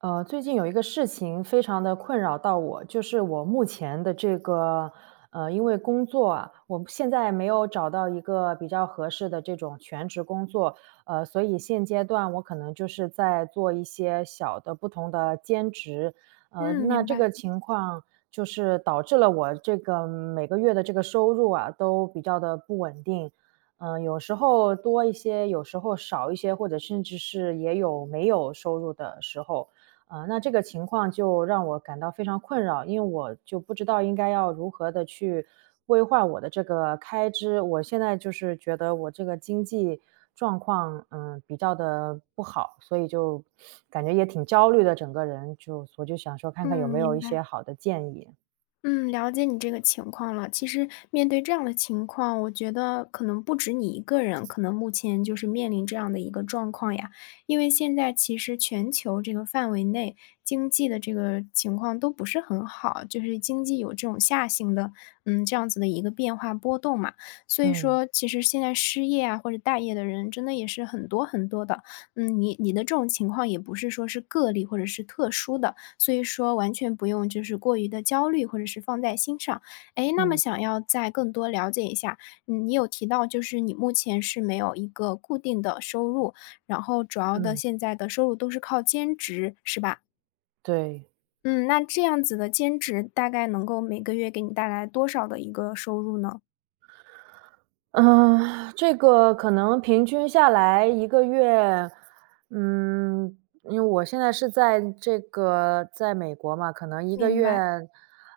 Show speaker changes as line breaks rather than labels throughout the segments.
最近有一个事情非常的困扰到我，就是我目前的这个，因为工作啊，我现在没有找到一个比较合适的这种全职工作，所以现阶段我可能就是在做一些小的不同的兼职，
嗯，
那
明
这
白，
个情况就是导致了我这个每个月的这个收入啊，都比较的不稳定。有时候多一些，有时候少一些，或者甚至是也有没有收入的时候。那这个情况就让我感到非常困扰，因为我就不知道应该要如何的去规划我的这个开支。我现在就是觉得我这个经济状况，比较的不好，所以就感觉也挺焦虑的，整个人就我就想说看
嗯，
看有没有一
明
些
白，
好的建议。
嗯，了解你这个情况了。其实面对这样的情况，我觉得可能不止你一个人，可能目前就是面临这样的一个状况呀。因为现在其实全球这个范围内经济的这个情况都不是很好，就是经济有这种下行的，这样子的一个变化波动嘛。所以
嗯，
说，其实现在失业啊或者待业的人真的也是很多很多的。你的这种情况也不是说是个例或者是特殊的。所以说完全不用就是过于的焦虑或者是放在心上。哎，那么
嗯，
想要再更多了解一下，你有提到就是你目前是没有一个固定的收入，然后主要的
嗯，
现在的收入都是靠兼职，是吧？
对。
嗯，那这样子的兼职大概能够每个月给你带来多少的一个收入呢？
嗯，这个可能平均下来一个月，嗯，因为我现在是在这个在美国嘛，可能一个
明
月
白，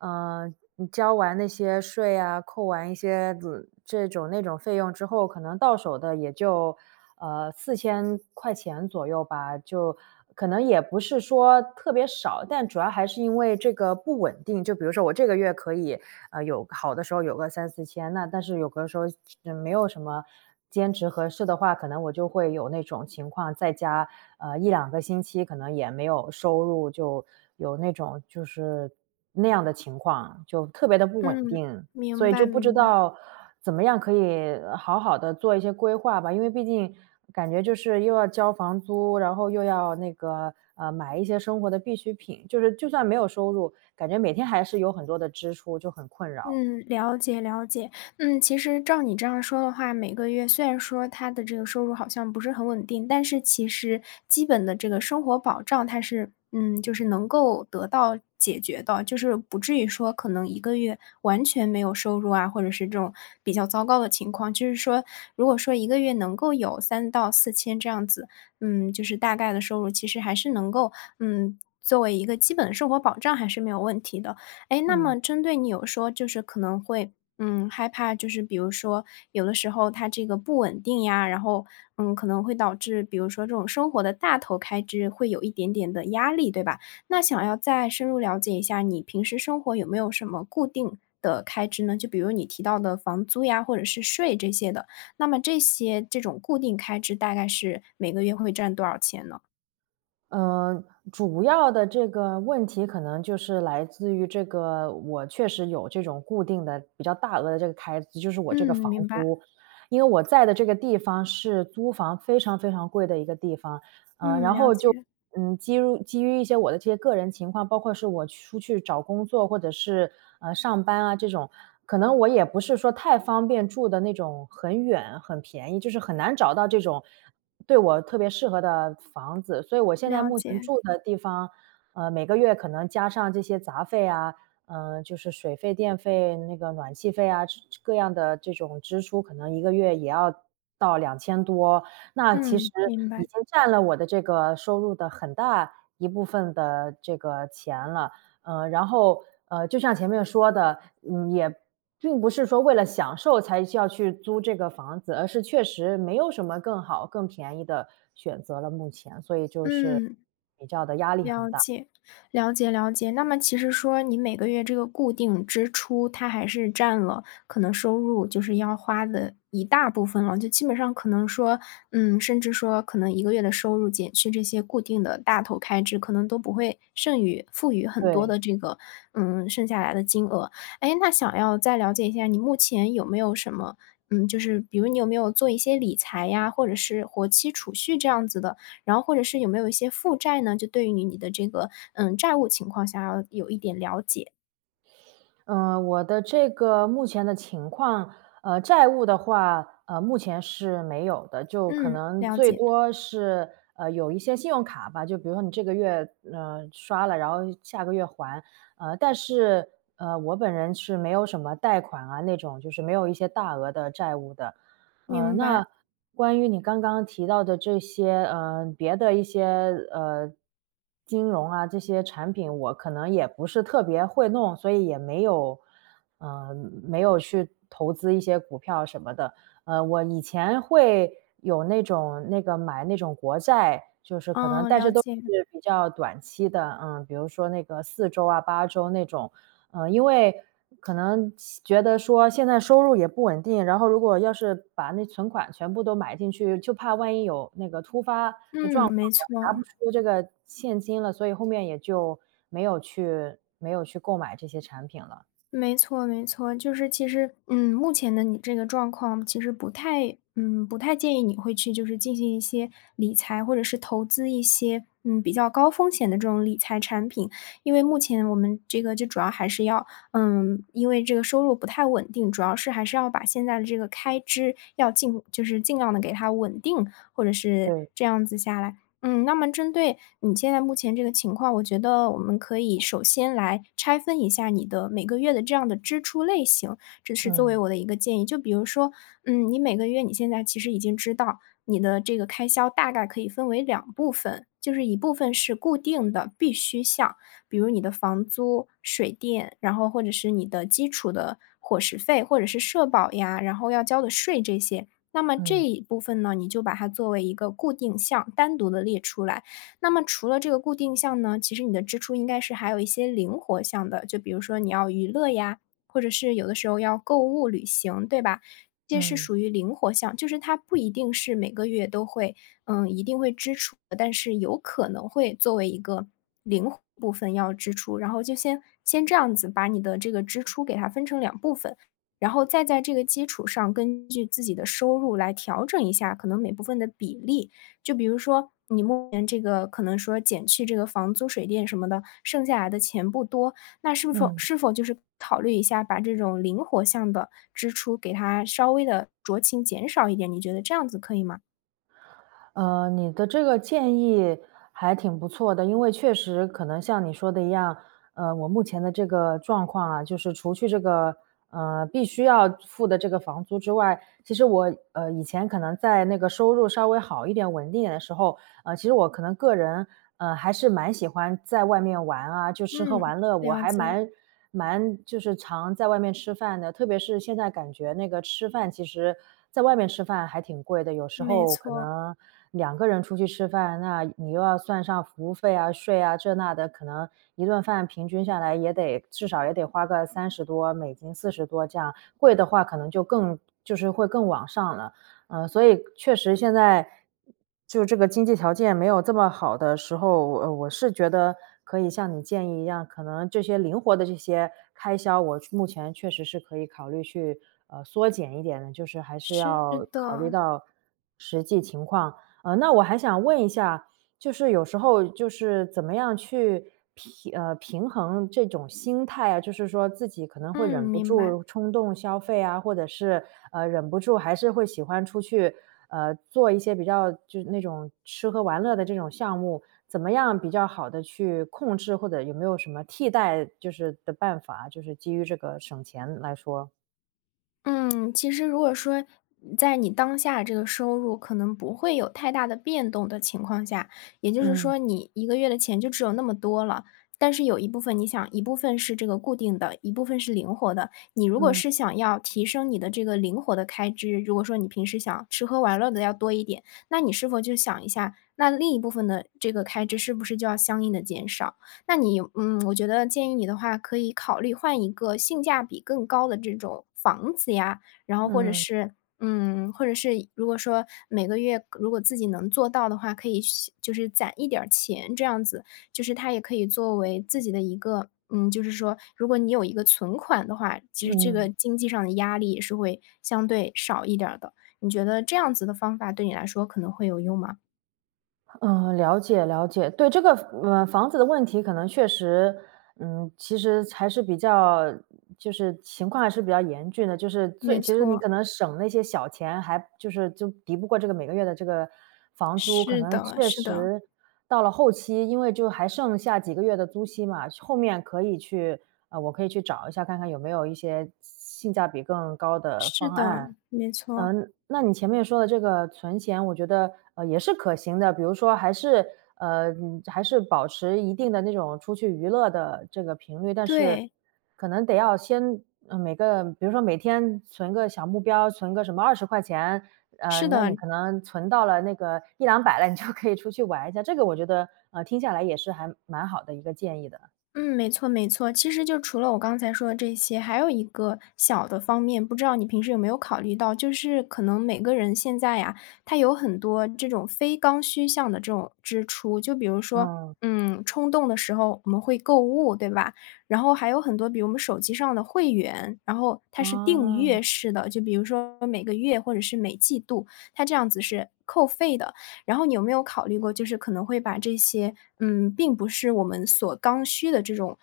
你交完那些税啊，扣完一些子这种那种费用之后，可能到手的也就4000块钱左右吧，就可能也不是说特别少，但主要还是因为这个不稳定。就比如说我这个月可以有好的时候有个三四千，那但是有的时候没有什么。兼职合适的话，可能我就会有那种情况，在家一两个星期，可能也没有收入，就有那种就是那样的情况，就特别的不稳
嗯，
定，所
明
以
白
就不知
明白。
道怎么样可以好好的做一些规划吧。因为毕竟感觉就是又要交房租，然后又要那个，买一些生活的必需品，就是就算没有收入，感觉每天还是有很多的支出，就很困扰。
嗯，了解了解。其实照你这样说的话，每个月虽然说他的这个收入好像不是很稳定，但是其实基本的这个生活保障，它是就是能够得到解决的，就是不至于说可能一个月完全没有收入啊，或者是这种比较糟糕的情况。就是说，如果说一个月能够有三到四千这样子，就是大概的收入，其实还是能够作为一个基本的生活保障还是没有问题的。哎诶，那
嗯。
么针对你有说就是可能会，害怕就是比如说有的时候它这个不稳定呀，然后，可能会导致比如说这种生活的大头开支会有一点点的压力，对吧？那想要再深入了解一下你平时生活有没有什么固定的开支呢？就比如你提到的房租呀，或者是税这些的，那么这些这种固定开支大概是每个月会占多少钱呢？
嗯，主要的这个问题可能就是来自于这个，我确实有这种固定的比较大额的这个开支，就是我这个
嗯，
房
明白。
租。因为我在的这个地方是租房非常非常贵的一个地方，
嗯，
然
了
后就，
解，
基于一些我的这些个人情况，包括是我出去找工作或者是，上班啊这种，可能我也不是说太方便住的那种很远很便宜，就是很难找到这种对我特别适合的房子。所以我现在
了
目前
解。
住的地方，每个月可能加上这些杂费啊，就是水费、电费、那个暖气费啊，这各样的这种支出，可能一个月也要到2000多，那其实
嗯，明
已
白。
经占了我的这个收入的很大一部分的这个钱了。呃，然后，就像前面说的，也并不是说为了享受才需要去租这个房子，而是确实没有什么更好、更便宜的选择了目前，所以就是
嗯。
比较的压力很
了
大。
解，了解了解。那么其实说你每个月这个固定支出，它还是占了可能收入就是要花的一大部分了，就基本上可能说，甚至说可能一个月的收入减去这些固定的大头开支，可能都不会剩余富余很多
对。
的这个，剩下来的金额。哎，那想要再了解一下，你目前有没有什么，就是比如你有没有做一些理财呀，或者是活期储蓄这样子的？然后或者是有没有一些负债呢？就对于你的这个，债务情况想要有一点了解。
我的这个目前的情况，债务的话，目前是没有的，就可
嗯，
能
了
最
解，
多是，有一些信用卡吧，就比如说你这个月，刷了，然后下个月还，呃，但是，我本人是没有什么贷款啊那种，就是没有一些大额的债务的。
明白，
那关于你刚刚提到的这些，别的一些呃，金融啊这些产品，我可能也不是特别会弄，所以也没有，没有去投资一些股票什么的。我以前会有那种那个买那种国债，就是可能，
嗯，
但
了
是都
解，
是比较短期的，比如说那个4周啊、8周那种，因为可能觉得说现在收入也不稳定，然后如果要是把那存款全部都买进去，就怕万一有那个突发的状
嗯，
况，
没错。
拿不出这个现金了，所以后面也就没有去购买这些产品了。
没错没错，就是其实，目前的你这个状况，其实不太，不太建议你会去就是进行一些理财，或者是投资一些，比较高风险的这种理财产品。因为目前我们这个就主要还是要，因为这个收入不太稳定，主要是还是要把现在的这个开支要尽，就是尽量的给它稳定，或者是
对，
这样子下来。那么针对你现在目前这个情况，我觉得我们可以首先来拆分一下你的每个月的这样的支出类型，这是作为
嗯
我的一个建议。就比如说，你每个月你现在其实已经知道你的这个开销大概可以分为两部分，就是一部分是固定的必须项，比如你的房租、水电，然后或者是你的基础的伙食费或者是社保呀，然后要交的税这些。那么
嗯
这一部分呢，你就把它作为一个固定项单独的列出来。那么除了这个固定项呢，其实你的支出应该是还有一些灵活项的，就比如说你要娱乐呀，或者是有的时候要购物、旅行，对吧？这些是
嗯
属于灵活项，就是它不一定是每个月都会一定会支出的但是有可能会作为一个灵活部分要支出。然后就先这样子把你的这个支出给它分成两部分，然后再在这个基础上，根据自己的收入来调整一下可能每部分的比例。就比如说你目前这个可能说减去这个房租、水电什么的，剩下来的钱不多，那是否
嗯。
是否就是考虑一下把这种灵活项的支出给它稍微的酌情减少一点，你觉得这样子可以吗？
你的这个建议还挺不错的，因为确实可能像你说的一样，我目前的这个状况啊，就是除去这个必须要付的这个房租之外，其实我以前可能在那个收入稍微好一点、稳定一点的时候，其实我可能个人还是蛮喜欢在外面玩啊，就吃喝
嗯，
玩乐，我
了
还
解，
蛮就是常在外面吃饭的，特别是现在感觉那个吃饭其实在外面吃饭还挺贵的，有时
没
候可
错，
能两个人出去吃饭，那你又要算上服务费啊、税啊这那的，可能一顿饭平均下来也得至少也得花个30多美金、40多这样，贵的话可能就更就是会更往上了。所以确实现在就这个经济条件没有这么好的时候，我是觉得可以像你建议一样，可能这些灵活的这些开销，我目前确实是可以考虑去缩减一点的，就是还是
是
要考虑
的，
到实际情况。那我还想问一下，就是有时候就是怎么样去平衡这种心态啊，就是说自己可能会
嗯，
忍不
明白。
住冲动消费啊，或者是忍不住还是会喜欢出去，做一些比较就是那种吃喝玩乐的这种项目，怎么样比较好的去控制，或者有没有什么替代就是的办法，就是基于这个省钱来说？
嗯，其实如果说在你当下这个收入可能不会有太大的变动的情况下，也就是
嗯，
说你一个月的钱就只有那么多了，但是有一部分你想，一部分是这个固定的，一部分是灵活的。你如果
嗯，
是想要提升你的这个灵活的开支，如果说你平时想吃喝玩乐的要多一点，那你是否就想一下，那另一部分的这个开支是不是就要相应的减少？那你我觉得建议你的话，可以考虑换一个性价比更高的这种房子呀，然后或者
嗯，
是或者是如果说每个月如果自己能做到的话，可以去就是攒一点儿钱，这样子，就是它也可以作为自己的一个就是说，如果你有一个存款的话，其实这个
嗯。
经济上的压力也是会相对少一点儿的。你觉得这样子的方法对你来说可能会有用吗？
嗯，了解了解。对，这个，房子的问题可能确实，其实还是比较就是情况还是比较严峻的，就是最
没
其实你
错，
可能省那些小钱还就是就敌不过这个每个月的这个房租，可
是
能
的，
确
是的。
实到了后期，因为就还剩下几个月的租期嘛，后面可以去，我可以去找一下看看有没有一些性价比更高的
是
方
的，
案。
没错，
那你前面说的这个存钱，我觉得也是可行的。比如说，还是还是保持一定的那种出去娱乐的这个频率，但是
对，
可能得要先每个，比如说每天存个小目标，存个什么20块钱，
是
那
的，
你可能存到了那个一两百了，你就可以出去玩一下。这个我觉得听下来也是还蛮好的一个建议的。
嗯，没错没错。其实就除了我刚才说的这些，还有一个小的方面，不知道你平时有没有考虑到，就是可能每个人现在呀，他有很多这种非刚需项的这种支出，就比如说，
嗯，
冲动的时候我们会购物，对吧？然后还有很多，比如我们手机上的会员，然后它是订
哦，
阅式的，就比如说每个月或者是每季度，它这样子是扣费的。然后你有没有考虑过，就是可能会把这些，并不是我们所刚需的这种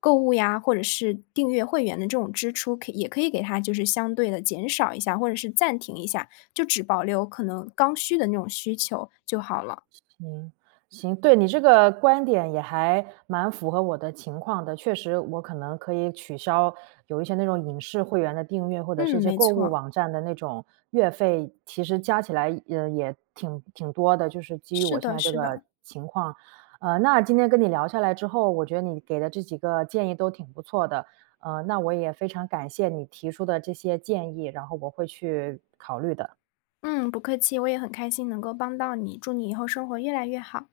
购物呀，或者是订阅会员的这种支出，可也可以给它就是相对的减少一下，或者是暂停一下，就只保留可能刚需的那种需求就好了。
行，行，对，你这个观点也还蛮符合我的情况的。确实，我可能可以取消有一些那种影视会员的订阅，或者是一
嗯，
些
没
购物
错，
网站的那种月费，其实加起来，也挺挺多的，就是基于
是
我现
的
在这
是
个
的。
情况。那今天跟你聊下来之后，我觉得你给的这几个建议都挺不错的。那我也非常感谢你提出的这些建议，然后我会去考虑的。
嗯，不客气，我也很开心能够帮到你，祝你以后生活越来越好。